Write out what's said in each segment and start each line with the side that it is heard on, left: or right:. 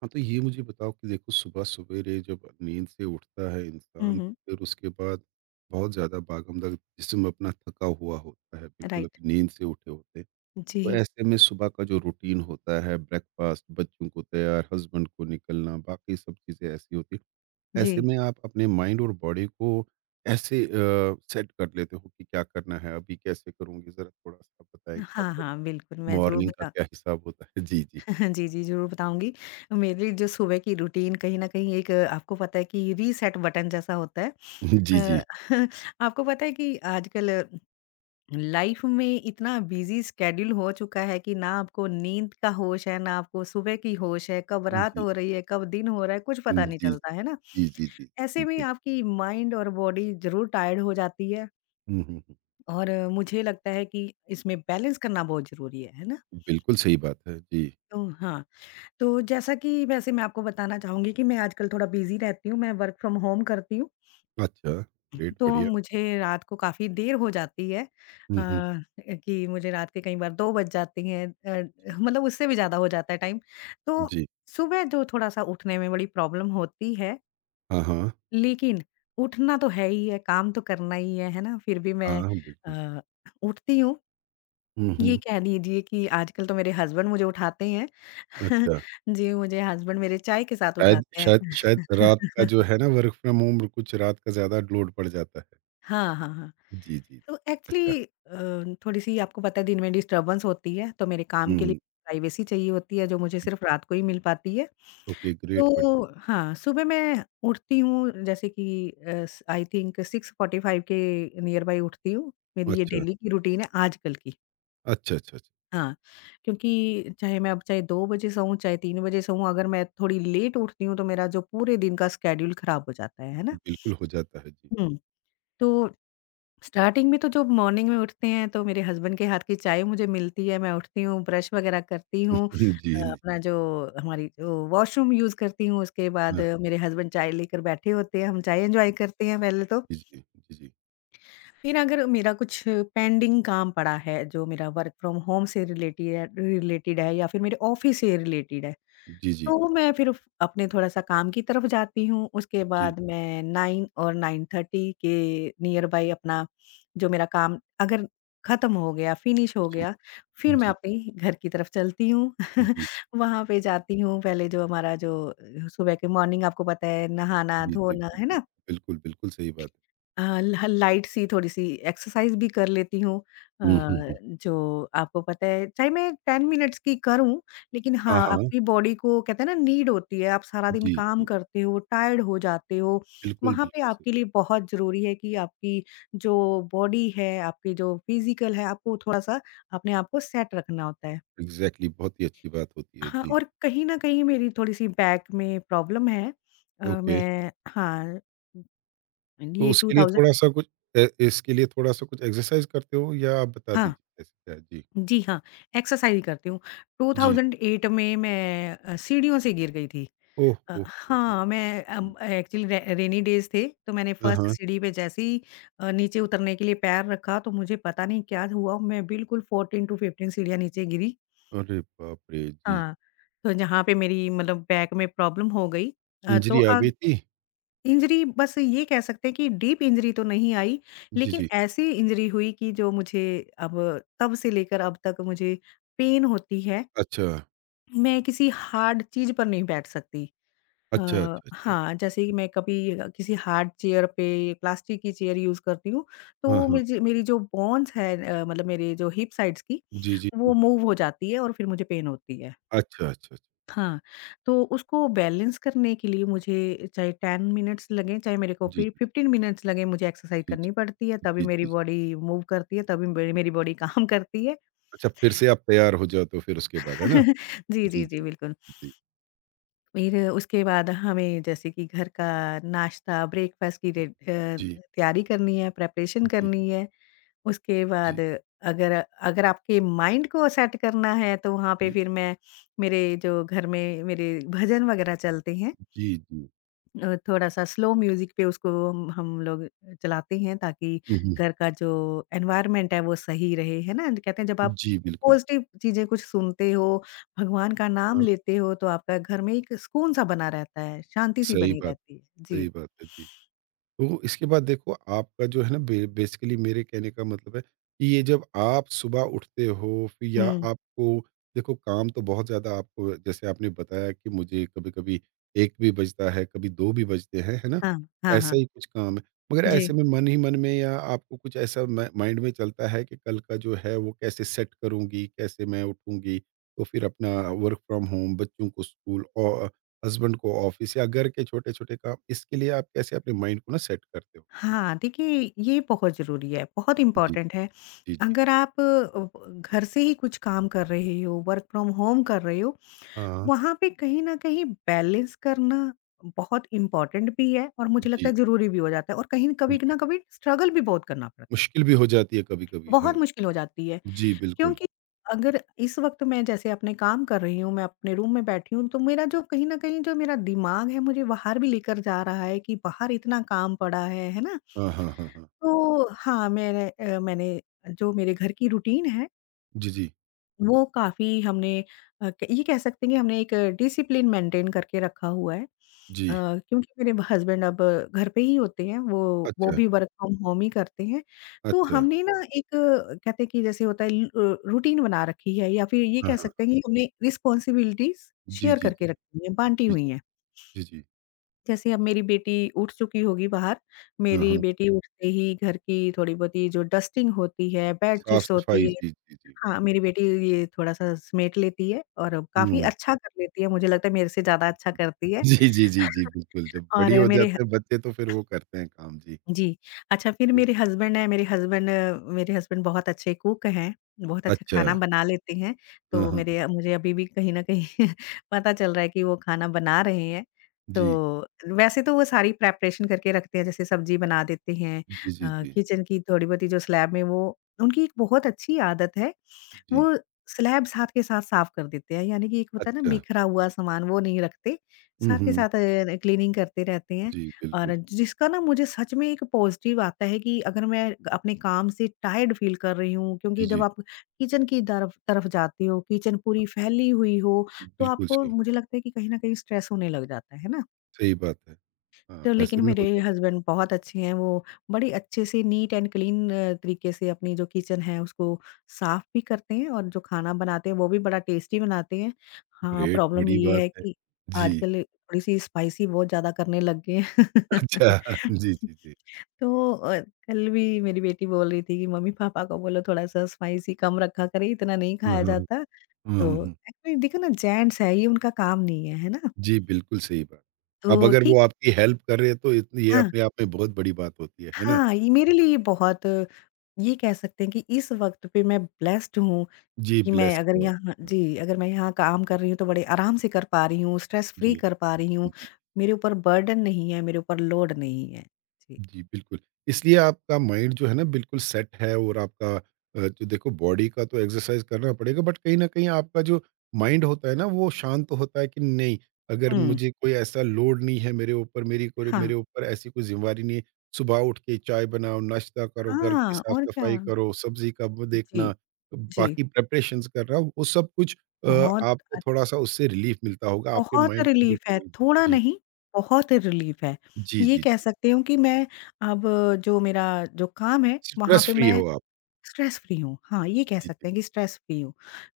right: हाँ, तो ये मुझे बताओ कि देखो, सुबह-सवेरे जब नींद से उठता है
left: हुँ,
right: इंसान,
left: हुँ,
right: फिर उसके बाद बहुत ज़्यादा भागम-दौड़, जिस्म अपना थका हुआ होता है, बिल्कुल
left: राइट।
right: अभी नींद से उठे होते हैं। तो
left: जी,
right: ऐसे में सुबह का जो रूटीन होता है, ब्रेकफ़ास्ट, बच्चों को तैयार, हस्बैंड को निकलना, बाकी सब चीज़ें ऐसी होती हैं।
left: जी।
right: ऐसे में आप अपने माइंड और बॉडी को ऐसे सेट कर लेते हो कि क्या करना है, अभी कैसे करूँगी? ज़रा थोड़ा-सा बताएँ कि
left: हाँ,
right: आपका
left: हाँ, बिल्कुल, मैं ज़रूर
right: मॉर्निंग का
left: बता
right: क्या हिसाब होता है? जी, जी।
left: जी, जी, ज़रूर बताऊँगी। मेरी जो सुबह की रूटीन कहीं न कहीं एक आपको पता है कि रीसेट बटन जैसा होता है।
right: जी, जी।
left: अ, आपको पता है कि आजकल लाइफ़ में इतना बिज़ी शेड्यूल हो चुका है कि ना आपको नींद का होश है, ना आपको सुबह की होश है, कब रात
right: जी।
left: हो रही है, कब दिन हो रहा है, कुछ पता नहीं
right: जी।
left: चलता, है ना?
right: जी, जी, जी।
left: ऐसे में
right: बिल्कुल।
left: आपकी माइंड और बॉडी ज़रूर टायर्ड हो जाती है।
right: हुँ, हुँ, हुँ।
left: और मुझे लगता है कि इसमें बैलेंस करना बहुत ज़रूरी है ना?
right: बिल्कुल सही बात है। जी।
left: तो हाँ, तो जैसा कि वैसे मैं आपको बताना चाहूँगी कि मैं आजकल थोड़ा बिज़ी रहती हूँ, मैं वर्क फ्रॉम होम करती हूँ,
right: अच्छा। ग्रेट,
left: तो
right: बढ़िया।
left: मुझे रात को काफ़ी देर हो जाती है
right: हुँ, हुँ।
left: कि मुझे रात के कई बार 2 बज जाती हैं, मतलब उससे भी ज़्यादा हो जाता है टाइम। तो
right: जी।
left: सुबह जो थोड़ा-सा उठने में बड़ी प्रॉब्लम होती है,
right: हाँ, हाँ।
left: लेकिन उठना तो है ही है, काम तो करना ही है ना? फिर भी
right: हाँ,
left: मैं
right: हाँ, बिल्कुल।
left: अ, उठती हूँ।
right: हुँ,
left: ये
right: हुँ।
left: कह दीजिए कि आजकल तो मेरे हस्बैंड मुझे उठाते हैं।
right: अच्छा।
left: जी, मुझे हस्बैंड मेरे चाय के साथ
right: शायद
left: उठाते हैं।
right: शायद शायद रात का जो है ना, वर्क फ्रॉम होम, कुछ रात का ज़्यादा लोड पड़ जाता है।
left: हाँ, हाँ, हाँ।
right: जी, जी।
left: तो
right: अच्छा।
left: एक्चुअली थोड़ी-सी आपको पता है दिन में डिस्टर्बेंस होती है, तो मेरे काम
right: हुँ,
left: के लिए
right: हुँ।
left: प्राइवेसी चाहिए होती है, जो मुझे सिर्फ़ रात को ही मिल पाती है।
right: ओके, ग्रेट बढ़िया।
left: तो हाँ, सुबह मैं उठती हूँ जैसे कि अ, स आई थिंक 6:45 के नियर बाय उठती हूँ। मेरी ये
right: अच्छा।
left: डेली की रूटीन है आजकल की।
right: अच्छा, अच्छा, अच्छा।
left: हाँ, क्योंकि चाहे मैं अब चाहे 2 बजे सोऊँ, चाहे 3 बजे सोऊँ, अगर मैं थोड़ी लेट उठती हूँ, तो मेरा जो पूरे दिन का शेड्यूल खराब हो जाता है ना?
right: बिल्कुल हो जाता है। जी।
left: हुँ, तो स्टार्टिंग में तो जो मॉर्निंग में उठते हैं, तो मेरे हस्बैंड के हाथ की चाय मुझे मिलती है, मैं उठती हूँ, ब्रश वगैरह करती हूँ
right: हुँ, जी,
left: अ,
right: जी।
left: अपना जो हमारी जो वॉशरूम यूज़ करती हूँ, उसके बाद
right: हाँ।
left: मेरे हस्बैंड चाय लेकर बैठे होते हैं, हम चाय एन्जॉय करते हैं पहले तो।
right: जी, जी। जी, जी।
left: फिर अगर मेरा कुछ पेंडिंग काम पड़ा है, जो मेरा वर्क फ्रॉम होम से रिलेटेड है या फिर मेरे ऑफिस से रिलेटेड है,
right: जी, जी।
left: तो मैं फिर फ अपने थोड़ा-सा काम की तरफ जाती हूँ। उसके
right: जी,
left: बाद मैं 9 और 9:30 के नियर बाय अपना जो मेरा काम अगर ख़त्म हो गया, फिनिश हो
right: जी।
left: गया, फिर मैं
right: जी,
left: अपने घर की तरफ चलती हूँ।
right: जी।
left: वहाँ पे जाती हूँ, पहले जो हमारा जो सुबह के मॉर्निंग आपको पता है
right: जी, जी।
left: नहाना-धोना, है
right: बिल्कुल।
left: ना?
right: बिल्कुल, बिल्कुल सही बात है।
left: अ, ल लाइट सी थोड़ी-सी एक्सरसाइज़ भी कर लेती हूँ। अ,
right: हुँ, हुँ।
left: जो आपको पता है चाहे मैं 10 मिनट्स की करूँ, लेकिन
right: हाँ,
left: हाँ,
right: हाँ।
left: आपकी बॉडी को कहते हैं ना नीड होती है, आप सारा दिन
right: जी,
left: काम
right: जी।
left: करते हो, टायर्ड हो जाते हो,
right: बिल्कुल,
left: वहाँ पे
right: बिल्कुल सही।
left: आपके लिए बहुत ज़रूरी है कि आपकी जो बॉडी है, आपकी जो फिज़िकल है, आपको थोड़ा-सा अपने आप को सेट रखना होता है।
right: एग्ज़ैक्टली, बहुत ही अच्छी बात होती है।
left: हाँ,
right: जी,
left: और कहीं न कहीं मेरी थोड़ी-सी बैक में प्रॉब्लम है।
right: ओके।
left: मैं हाँ,
right: तो
left: ये
right: उसके लिए
left: 2000
right: थोड़ा-सा कुछ इसके लिए थोड़ा-सा कुछ एक्सरसाइज़ करते हो या आप बता
left: हाँ।
right: दीजिए कैसे क्या है? जी,
left: जी हाँ, एक्सरसाइज़ ही करती हूँ।
right: जी।
left: 2008 में मैं सीढ़ियों से गिर गई थी।
right: ओह, ओह, ओह!
left: हाँ, मैं
right: हुँ,
left: एक्चुअली रे रेनी डेज़ थे, तो मैंने
right: हाँ,
left: फर्स्ट
right: हाँ।
left: सीढ़ी पे जैसे ही नीचे उतरने के लिए पैर रखा, तो मुझे पता नहीं क्या हुआ, मैं बिल्कुल 14 टू 15 सीढ़ियाँ नीचे गिरी।
right: अरे बाप रे! जी,
left: हाँ, तो जहाँ पे मेरी मतलब बैक में प्रॉब्लम हो गई। तो
right: इंजरी आ गई
left: अब
right: थी?
left: इंजरी बस ये कह सकते हैं कि डीप इंजरी तो नहीं आई,
right: जी,
left: लेकिन
right: जी।
left: ऐसी इंजरी हुई कि जो मुझे अब तब से लेकर अब तक मुझे पेन होती है।
right: अच्छा,
left: मैं किसी हार्ड चीज़ पर नहीं बैठ सकती।
right: अच्छा,
left: अ,
right: अच्छा, अच्छा।
left: हाँ, जैसे कि मैं कभी किसी हार्ड चेयर पे प्लास्टिक की चेयर यूज़ करती हूँ,
right: हाँ,
left: तो
right: हाँ।
left: मुझे मेरी जो बोन्स है, मतलब मेरे जो हिप साइड्स की,
right: जी, जी,
left: वो
right: जी।
left: मूव हो जाती है और फिर मुझे पेन होती है।
right: अच्छा, अच्छा, अच्छा।
left: हाँ, तो उसको बैलेंस करने के लिए मुझे चाहे 10 मिनट्स लगें, चाहे मेरे को
right: जी,
left: फिर
right: जी,
left: 15 मिनट्स लगें, मुझे एक्सरसाइज़
right: जी, जी।
left: करनी पड़ती है, तभी
right: जी,
left: मेरी
right: जी, जी।
left: बॉडी मूव करती है, तभी मेरी मेरी बॉडी काम करती है।
right: अच्छा, फिर से आप तैयार हो जाते हो फिर उसके बाद, है ना?
left: जी,
right: जी,
left: जी, जी,
right: जी,
left: बिल्कुल।
right: जी, जी,
left: फिर उसके बाद हमें जैसे कि घर का नाश्ता, ब्रेकफ़ास्ट की
right: जी,
left: तैयारी करनी है, प्रिपरेशन
right: जी,
left: करनी है। उसके बाद
right: जी,
left: अगर अगर आपके माइंड को सेट करना है, तो वहाँ पे
right: जी।
left: फिर मैं मेरे जो घर में मेरे भजन वगैरह चलते हैं।
right: जी, जी।
left: थोड़ा-सा स्लो म्यूज़िक पे उसको हम लोग चलाते हैं ताकि
right: हुँ, हुँ।
left: घर का जो एनवायरनमेंट है वो सही रहे, है ना? कहते हैं जब आप
right: जी, बिल्कुल।
left: पॉज़िटिव चीज़ें कुछ सुनते हो, भगवान का नाम
right: हाँ,
left: लेते हो तो आपका घर में एक सुकून-सा बना रहता है, शांति-सी
right: सही
left: बनी
right: बात
left: रहती है। जी।
right: सही बात है। जी। तो इसके बाद देखो आपका जो है ना, बे बेसिकली मेरे कहने का मतलब है कि ये जब आप सुबह उठते हो फिर, या
left: हुँ।
right: आपको देखो काम तो बहुत ज़्यादा आपको, जैसे आपने बताया कि मुझे कभी-कभी 1 भी बजता है, कभी 2 भी बजते हैं, है ना?
left: हाँ, हाँ,
right: ऐसा
left: हाँ।
right: ही कुछ काम है। मगर
left: जी।
right: ऐसे में मन ही मन में या आपको कुछ ऐसा मा माइंड में चलता है कि कल का जो है वो कैसे सेट करूँगी, कैसे मैं उठूँगी? तो फिर अपना वर्क फ्रॉम होम, बच्चों को स्कूल औ हस्बैंड को ऑफिस या घर के छोटे-छोटे काम, इसके लिए आप कैसे अपने माइंड को ना सेट करते हो? जी।
left: हाँ, देखिए ये बहुत ज़रूरी है, बहुत
right: जी,
left: इम्पोर्टेंट है।
right: जी, जी।
left: अगर आप घर से ही कुछ काम कर रहे हो, वर्क फ्रॉम होम कर रहे हो
right: हाँ।
left: वहाँ पे कहीं न कहीं बैलेंस करना बहुत इम्पोर्टेंट भी है और मुझे लगता
right: जी,
left: है ज़रूरी भी हो जाता है और कहीं न कभी ना
right: बिल्कुल।
left: कभी स्ट्रगल भी बहुत करना पड़ता है।
right: मुश्किल भी हो जाती है कभी-कभी,
left: बहुत
right: हाँ।
left: मुश्किल हो जाती है
right: जी, बिल्कुल।
left: क्योंकि अगर इस वक़्त मैं जैसे अपने काम कर रही हूँ, मैं अपने रूम में बैठी हूँ, तो मेरा जो कहीं न कहीं जो मेरा दिमाग है मुझे बाहर भी लेकर जा रहा है कि बाहर इतना काम पड़ा है ना?
right: हाँ, हाँ, हाँ, हाँ।
left: तो हाँ, मैंने जो मेरे घर की रूटीन है
right: जी, जी।
left: वो काफ़ी हमने ये कह सकते हैं कि हमने एक डिसिप्लिन मेंटेन करके रखा हुआ है।
right: जी।
left: क्योंकि मेरे हस्बैंड अब घर पे ही होते हैं, वो
right: अच्छा,
left: भी वर्क फ्रॉम होम ही करते हैं। तो
right: अच्छा।
left: हमने ना एक कहते हैं कि जैसे होता है, रूटीन बना रखी है या फिर ये
right: हाँ,
left: कह
right: हाँ।
left: सकते हैं कि हमने रिस्पॉन्सिबिलिटीज़
right: जी,
left: शेयर
right: जी, जी।
left: करके रखी हैं, बाँटी
right: जी,
left: हुई
right: जी।
left: हैं।
right: जी, जी।
left: जैसे अब मेरी बेटी उठ चुकी होगी बाहर,
right: हाँ,
left: मेरी
right: हाँ।
left: बेटी उठते ही घर की थोड़ी-बहुत ही जो डस्टिंग होती है, बेडशीट्स होती
right: साफ-सफाई,
left: है।
right: जी, जी, जी।
left: हाँ, मेरी बेटी ये थोड़ा-सा समेट लेती है और काफ़ी
right: हुँ।
left: अच्छा कर लेती है, मुझे लगता है मेरे से ज़्यादा अच्छा करती है।
right: जी, जी, जी, जी, बिल्कुल। जब बड़ी
left: और
right: हो
left: मेरे ह
right: जाते हैं बच्चे तो फिर वो करते हैं काम, जी।
left: जी, अच्छा फिर
right: जी।
left: मेरे हसबैंड हैं, मेरे हसबैंड बहुत अच्छे कुक हैं, बहुत अच्छा
right: अच्छा।
left: खाना बना लेते हैं,
right: हाँ,
left: तो
right: हाँ, हाँ।
left: मेरे मुझे अभी भी कहीं न कहीं पता चल रहा है कि वो खाना बना रहे हैं।
right: जी।
left: तो वैसे तो वो सारी प्रिपरेशन करके रखते हैं, जैसे सब्ज़ी बना देते हैं
right: जी, जी,
left: अ,
right: जी।
left: किचन की थोड़ी-बहुत ही जो स्लैब में वो उनकी एक बहुत अच्छी आदत है
right: जी।
left: वो स्लैब साथ के साथ साफ कर देते हैं, यानी कि एक होता है ना
right: अच्छा।
left: बिखरा हुआ सामान वो नहीं रखते,
right: हुँ,
left: साथ के
right: हुँ।
left: साथ क्लीनिंग करते रहते हैं
right: जी,
left: और
right: बिल्कुल।
left: जिसका ना मुझे सच में एक पॉज़िटिव आता है कि अगर मैं अपने काम से टायर्ड फ़ील कर रही हूँ
right: जी,
left: क्योंकि जब
right: जी।
left: आप किचन की तरफ तरफ जाते हो, किचन पूरी फैली हुई हो, तो
right: बिल्कुल
left: आपको
right: सही,
left: मुझे लगता है कि कहीं न कहीं स्ट्रेस होने लग जाता है ना?
right: सही बात है।
left: तो
right: हाँ,
left: लेकिन
right: ऐसे में
left: मेरे
right: हो जाता।
left: हस्बैंड बहुत अच्छे हैं, वो बड़ी अच्छे से नीट एंड क्लीन तरीके से अपनी जो किचन है उसको साफ भी करते हैं और जो खाना बनाते हैं वो भी बड़ा टेस्टी बनाते हैं। हाँ,
right: ग्रेट,
left: प्रॉब्लम
right: बड़ी
left: ये
right: बात
left: है
right: है।
left: कि
right: जी,
left: आजकल थोड़ी-सी स्पाइसी बहुत ज़्यादा करने लग गए हैं।
right: अच्छा। जी, जी, जी।
left: तो कल भी मेरी बेटी बोल रही थी कि मम्मी-पापा को बोलो थोड़ा-सा स्पाइसी कम रखा करें, इतना नहीं
right: हुँ,
left: खाया
right: हुँ, हुँ।
left: जाता।
right: हुँ, हुँ,
left: तो
right: हुँ।
left: एक्चुअली देखो ना जेंट्स है, ये उनका काम नहीं है, है ना?
right: जी, बिल्कुल सही बात। अब
left: तो
right: अगर वो
left: ठीक
right: आपकी हेल्प कर रहे हैं तो इतनी ये
left: हाँ।
right: अपने आप में बहुत बड़ी बात होती है ना?
left: हाँ, ये मेरे लिए ये बहुत ये कह सकते हैं कि इस वक़्त पे मैं ब्लेस्ड हूँ
right: जी,
left: कि मैं
right: ब्लेस्ड
left: अगर
right: हो आप।
left: यहाँ
right: हाँ,
left: जी, अगर मैं यहाँ काम कर रही हूँ तो बड़े आराम से कर पा रही हूँ, स्ट्रेस फ्री
right: जी,
left: कर पा रही हूँ।
right: जी।
left: मेरे ऊपर बर्डन नहीं है, मेरे ऊपर लोड नहीं है। जी।
right: जी, बिल्कुल। इसलिए आपका माइंड जो है ना बिल्कुल सेट है, और आपका जो देखो बॉडी का तो एक्सरसाइज़ करना पड़ेगा, बट कहीं न कहीं आपका जो माइंड होता है ना, वो शांत होता है कि नहीं, अगर
left: हुँ,
right: मुझे कोई ऐसा लोड नहीं है मेरे ऊपर, मेरी कोई
left: हाँ।
right: मेरे ऊपर ऐसी कोई ज़िम्मेवारी नहीं है। सुबह उठ के चाय बनाओ, नाश्ता करो, घर की
left: हाँ, और क्या।
right: साफ-सफाई करो, सब्ज़ी का वो
left: जी,
right: देखना,
left: जी।
right: बाकी प्रिपरेशंस करना, वो सब कुछ अ,
left: बहुत
right: आपको
left: अ,
right: थोड़ा-सा उससे रिलीफ़ मिलता होगा, आपके
left: बहुत
right: माइंड को
left: रिलीफ़ है,
right: बिल्कुल।
left: थोड़ा
right: जी।
left: नहीं, बहुत रिलीफ़ है।
right: जी,
left: ये
right: जी,
left: कह
right: जी।
left: सकती हूँ कि मैं अब जो मेरा जो काम है, वहाँ
right: स्ट्रेस
left: पे
right: फ्री
left: मैं
right: हो आप।
left: स्ट्रेस फ्री हूँ। हाँ, ये कह
right: जी।
left: सकते हैं कि स्ट्रेस फ्री हूँ,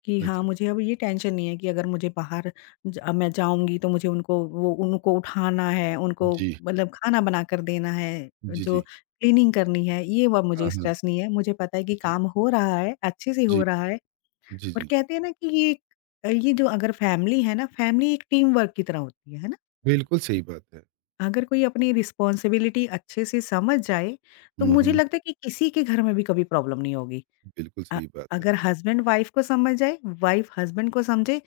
left: कि हाँ,
right: अच्छा।
left: मुझे अब ये टेंशन नहीं है कि अगर मुझे बाहर ज अब मैं जाऊँगी तो मुझे उनको वो उनको उठाना है, उनको
right: जी।
left: मतलब खाना बनाकर देना है,
right: जी,
left: जो
right: जी।
left: क्लीनिंग करनी है, ये व मुझे
right: हाँ, हाँ।
left: स्ट्रेस नहीं है। मुझे पता है कि
right: जी।
left: काम हो रहा है, अच्छे से हो
right: जी,
left: रहा है
right: जी,
left: और
right: जी।
left: कहते हैं ना कि ये जो अगर फैमिली है ना, फैमिली एक टीम वर्क की तरह होती है ना?
right: बिल्कुल सही बात है।
left: अगर कोई अपनी रिस्पॉन्सिबिलिटी अच्छे से समझ जाए, तो
right: हुँ,
left: मुझे
right: हुँ।
left: लगता है कि किसी के घर में भी कभी प्रॉब्लम नहीं होगी।
right: बिल्कुल
left: अ,
right: सही बात है।
left: अगर हस्बैंड वाइफ को समझ जाए, वाइफ हस्बैंड को समझे,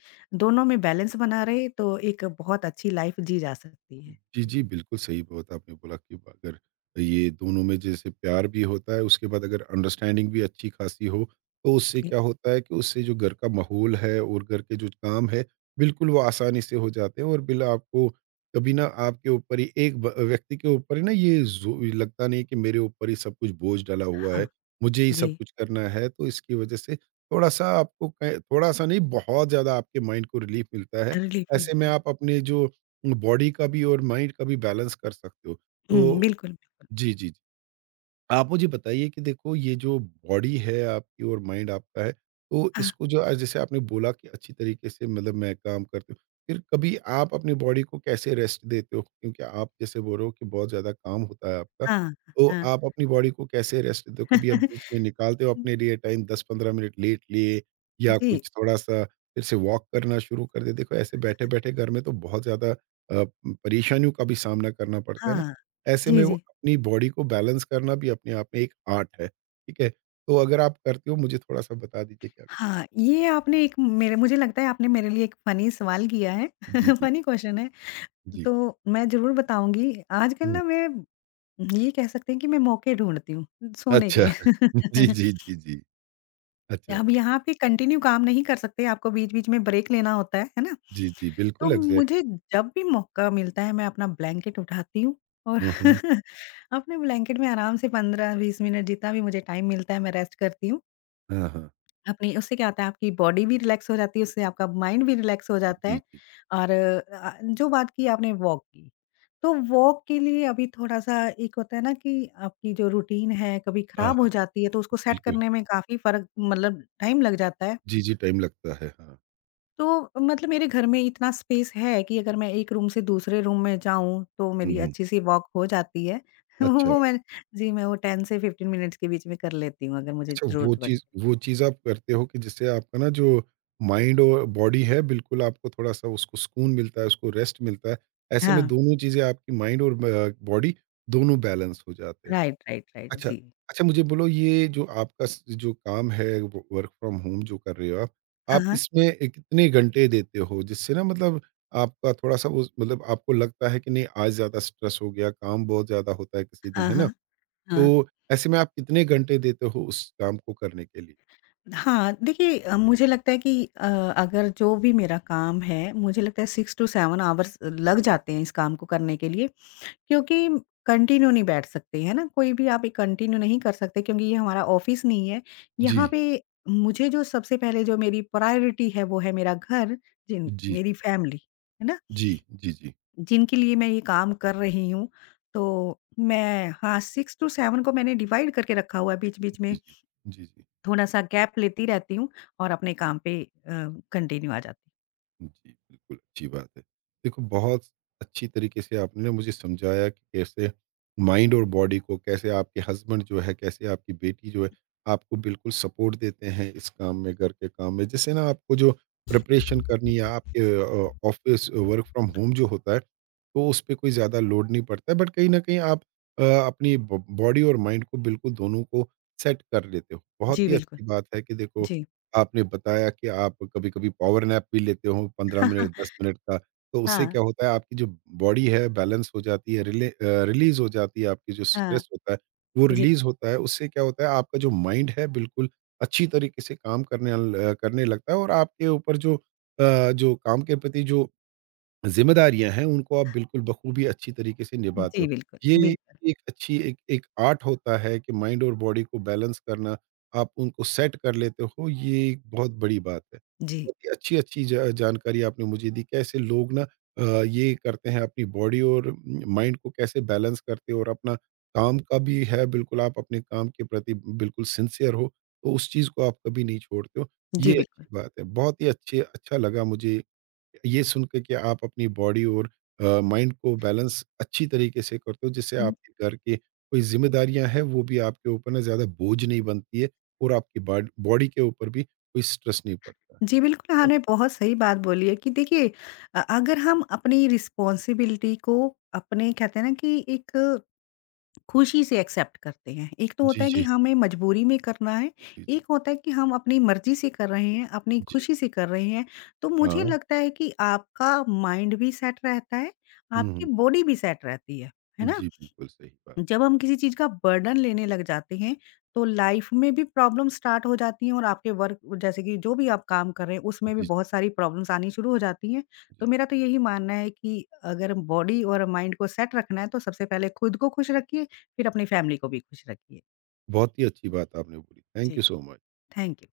left: दोनों में बैलेंस बना रहे तो एक बहुत अच्छी लाइफ जी जा सकती है।
right: जी,
left: जी।
right: जी, बिल्कुल सही, बहुत आपने बोला कि अगर ये दोनों में जैसे प्यार भी होता है, उसके बाद अगर अंडरस्टैंडिंग भी अच्छी खासी हो, तो उससे
left: जी।
right: क्या होता है कि उससे जो घर का माहौल है और घर के जो काम है, बिल्कुल वो आसानी से हो जाते हैं और बिल आपको कभी ना आपके ऊपर ही, एक ब व्यक्ति के ऊपर ही ना ये ज़ो लगता नहीं कि मेरे ऊपर ही सब कुछ बोझ डला हुआ
left: हाँ,
right: है, मुझे ही
left: जी,
right: सब कुछ करना है, तो इसकी वजह से थोड़ा-सा आपको क थोड़ा-सा नहीं बहुत ज़्यादा आपके माइंड को रिलीफ़ मिलता है।
left: रिलीफ
right: ऐसे
left: मिलता
right: में
left: है।
right: आप अपने जो बॉडी का भी और माइंड का भी बैलेंस कर सकते हो।
left: हुँ,
right: तो
left: बिल्कुल, बिल्कुल।
right: जी, जी। आप मुझे बताइए कि देखो ये जो बॉडी है आपकी और माइंड आपका है, तो
left: हाँ,
right: इसको जो आज जैसे आपने बोला कि अच्छी तरीके से मतलब मैं काम करती हूँ। फिर कभी आप अपनी बॉडी को कैसे रेस्ट देते हो? क्योंकि आप जैसे बोल रहे हो कि बहुत ज़्यादा काम होता है आपका,
left: हाँ,
right: तो
left: हाँ।
right: आप अपनी बॉडी को कैसे रेस्ट देते हो? कभी आप बीच में निकालते हो अपने लिए टाइम 10-15 मिनट लेट लिए, या
left: जी,
right: कुछ थोड़ा-सा फिर से वॉक करना शुरू कर दिया? देखो ऐसे बैठे-बैठे घर में तो बहुत ज़्यादा अ, परेशानियों का भी सामना करना पड़ता है ना।
left: हाँ।
right: ऐसे
left: जी,
right: में वो
left: जी।
right: अपनी बॉडी को बैलेंस करना भी अपने आप में एक आर्ट है, ठीक है? तो अगर आप करते हो मुझे थोड़ा-सा बता दीजिए क्या कर।
left: हाँ, ये आपने एक मेरे मुझे लगता है आपने मेरे लिए एक फ़नी सवाल किया है,
right: जी, जी,
left: फ़नी क्वेश्चन है,
right: जी।
left: तो मैं ज़रूर बताऊँगी। आजकल
right: हुँ,
left: ना मैं ये कह सकते हैं कि मैं मौके ढूँढती हूँ सोने
right: अच्छा।
left: के।
right: जी, जी, जी, जी। अच्छा।
left: अब यहाँ पे कंटिन्यू काम नहीं कर सकते, आपको बीच-बीच में ब्रेक लेना होता है ना?
right: जी, जी,
left: तो
right: बिल्कुल
left: मुझे
right: एग्ज़ैक्टली।
left: जब भी मौका मिलता है, मैं अपना ब्लैंकेट उठाती हूँ और
right: हुँ, हुँ।
left: अपने ब्लैंकेट में आराम से 15-20 मिनट जितना भी मुझे टाइम मिलता है, मैं रेस्ट करती हूँ।
right: हाँ, हाँ।
left: अपनी उससे क्या होता है, आपकी बॉडी भी रिलैक्स हो जाती है, उससे आपका माइंड भी रिलैक्स हो जाता
right: जी,
left: है
right: जी।
left: और जो बात की आपने वॉक की, तो वॉक के लिए अभी थोड़ा-सा एक होता है ना कि आपकी जो रूटीन है, कभी
right: हाँ,
left: खराब हो
right: हाँ।
left: जाती है, तो उसको सेट
right: बिल्कुल।
left: करने में काफ़ी फ़र्क मतलब टाइम लग जाता है।
right: जी, जी, टाइम लगता है। हाँ।
left: तो मतलब मेरे घर में इतना स्पेस है कि अगर मैं एक रूम से दूसरे रूम में जाऊँ तो
right: हुँ,
left: मेरी
right: हुँ।
left: अच्छी-सी वॉक हो जाती है।
right: अच्छा।
left: वो मैं जी, मैं वो 10 से 15 मिनट्स के बीच में कर लेती हूँ अगर मुझे
right: अच्छा, वो
left: ज़रूरत पड़े।
right: चीज़ वो चीज़ आप करते हो कि जिससे आपका ना जो माइंड और बॉडी है बिल्कुल, आपको थोड़ा-सा उसको सुकून मिलता है, उसको रेस्ट मिलता है। ऐसे में
left: हाँ,
right: दोनों चीज़ें आपकी माइंड और ब बॉडी दोनों बैलेंस हो जाते हैं।
left: राइट, राइट, राइट,
right: अच्छा,
left: जी।
right: अच्छा मुझे बोलो, ये जो आपका स जो काम है वो वर्क फ्रॉम होम जो कर रहे हो
left: हाँ,
right: आप
left: हाँ।
right: इसमें कितने घंटे देते हो? जिससे ना मतलब आपका थोड़ा-सा उस मतलब आपको लगता है कि नहीं, आज ज़्यादा स्ट्रेस हो गया, काम बहुत ज़्यादा होता है किसी दिन,
left: हाँ,
right: है ना?
left: हाँ, हाँ।
right: तो ऐसे में आप कितने घंटे देते हो उस काम को करने के लिए?
left: हाँ, देखिए मुझे लगता है कि अगर जो भी मेरा काम है, मुझे लगता है 6 टू 7 आवर्स लग जाते हैं इस काम को करने के लिए। क्योंकि कंटिन्यू नहीं बैठ सकते, है ना? कोई भी आप एक कंटिन्यू नहीं कर सकते क्योंकि ये हमारा ऑफ़िस नहीं है।
right: जी।
left: यहाँ पे मुझे जो सबसे पहले जो मेरी प्रायोरिटी है वो है मेरा घर, जिन
right: जी,
left: मेरी फैमिली, है ना?
right: जी, जी, जी, जी,
left: जिनके लिए मैं ये काम कर रही हूँ। तो मैं हाँ, 6 टू 7 को मैंने डिवाइड करके रखा हुआ है, बीच-बीच
right: जी,
left: में
right: जी, जी, जी।
left: थोड़ा-सा गैप लेती रहती हूँ और अपने काम पे कंटिन्यू आ जाती
right: जी, बिल्कुल, अच्छी बात है। देखो, बहुत अच्छी तरीके से आपने ना मुझे समझाया कि कैसे माइंड और बॉडी को, कैसे आपके हस्बैंड जो है, कैसे आपकी बेटी जो है, आपको बिल्कुल सपोर्ट देते हैं इस काम में, घर के काम में। जिससे ना आपको जो प्रिपरेशन करनी है आपके ऑफ़िस वर्क फ्रॉम होम जो होता है, तो उस पे कोई ज़्यादा लोड नहीं पड़ता है। बट कहीं न कहीं आप अपनी ब बॉडी और माइंड को बिल्कुल दोनों को सेट कर लेते हो।
left: हूँ।
right: बहुत
left: जी,
right: ही
left: बिल्कुल।
right: अच्छी बात है कि देखो,
left: जी।
right: आपने बताया कि आप कभी-कभी पावर नैप भी लेते हो, 15
left: हाँ, हाँ।
right: मिनट, 10 मिनट का। तो उससे
left: हाँ,
right: क्या होता है आपकी जो बॉडी है बैलेंस हो जाती है, रिलीज़ हो जाती है, आपकी जो
left: हाँ।
right: स्ट्रेस होता है वो
left: जी,
right: रिलीज़ होता है। उससे क्या होता है आपका जो माइंड है बिल्कुल अच्छी तरीके से काम करने लगता है, और आपके ऊपर जो जो काम के प्रति जो ज़िम्मेदारियाँ हैं, उनको आप बिल्कुल बख़ूबी अच्छी तरीके से निभाते
left: जी
right: हो।
left: बिल्कुल,
right: ये
left: बिल्कुल।
right: एक अच्छी एक एक आर्ट होता है कि माइंड और बॉडी को बैलेंस करना, आप उनको सेट कर लेते हो, ये एक बहुत बड़ी बात है।
left: जी,
right: बहुत ही अच्छी-अच्छी ज जानकारी आपने मुझे दी, कैसे लोग ना ये करते हैं अपनी बॉडी और माइंड को कैसे बैलेंस करते हो, और अपना काम का भी है, बिल्कुल आप अपने काम के प्रति बिल्कुल सिंसियर हो, तो उस चीज़ को आप कभी नहीं छोड़ते हो।
left: जी
right: ये
left: बिल्कुल।
right: अच्छी बात है। बहुत ही अच्छे, अच्छा लगा मुझे ये सुन के कि आप अपनी बॉडी और माइंड को बैलेंस अच्छी तरीके से करते हो, जिससे आपके घर की कोई ज़िम्मेदारियाँ हैं वो भी आपके ऊपर ना ज़्यादा बोझ नहीं बनती है, और आपकी बॉडी के ऊपर भी कोई स्ट्रेस नहीं पड़ता है।
left: जी बिल्कुल, आपने बहुत सही बात बोली है कि देखिए अगर हम अपनी रिस्पॉन्सिबिलिटी को अपने कहते हैं ना कि एक खुशी से एक्सेप्ट करते हैं। एक तो
right: जी,
left: होता है कि
right: जी।
left: हमें मजबूरी में करना है,
right: जी, जी।
left: एक होता है कि हम अपनी मर्ज़ी से कर रहे हैं, अपनी
right: जी।
left: खुशी से कर रहे हैं। तो मुझे
right: हाँ।
left: लगता है कि आपका माइंड भी सेट रहता है,
right: हुँ,
left: आपकी
right: हुँ।
left: बॉडी भी सेट रहती है। है ना?
right: जी, बिल्कुल सही बात।
left: जब हम किसी चीज़ का बर्डन लेने लग जाते हैं, तो लाइफ़ में भी प्रॉब्लम स्टार्ट हो जाती हैं और आपके वर्क जैसे कि जो भी आप काम कर रहे हैं, उसमें भी
right: जी, जी,
left: बहुत सारी प्रॉब्लम्स आनी शुरू हो जाती हैं। तो
right: जी।
left: मेरा तो यही मानना है कि अगर बॉडी और माइंड को सेट रखना है, तो सबसे पहले खुद को खुश रखिए, फिर अपनी फैमिली को भी खुश रखिए।
right: बहुत ही अच्छी बात आपने बोली। थैंक
left: जी,
right: you so much.
left: Thank you.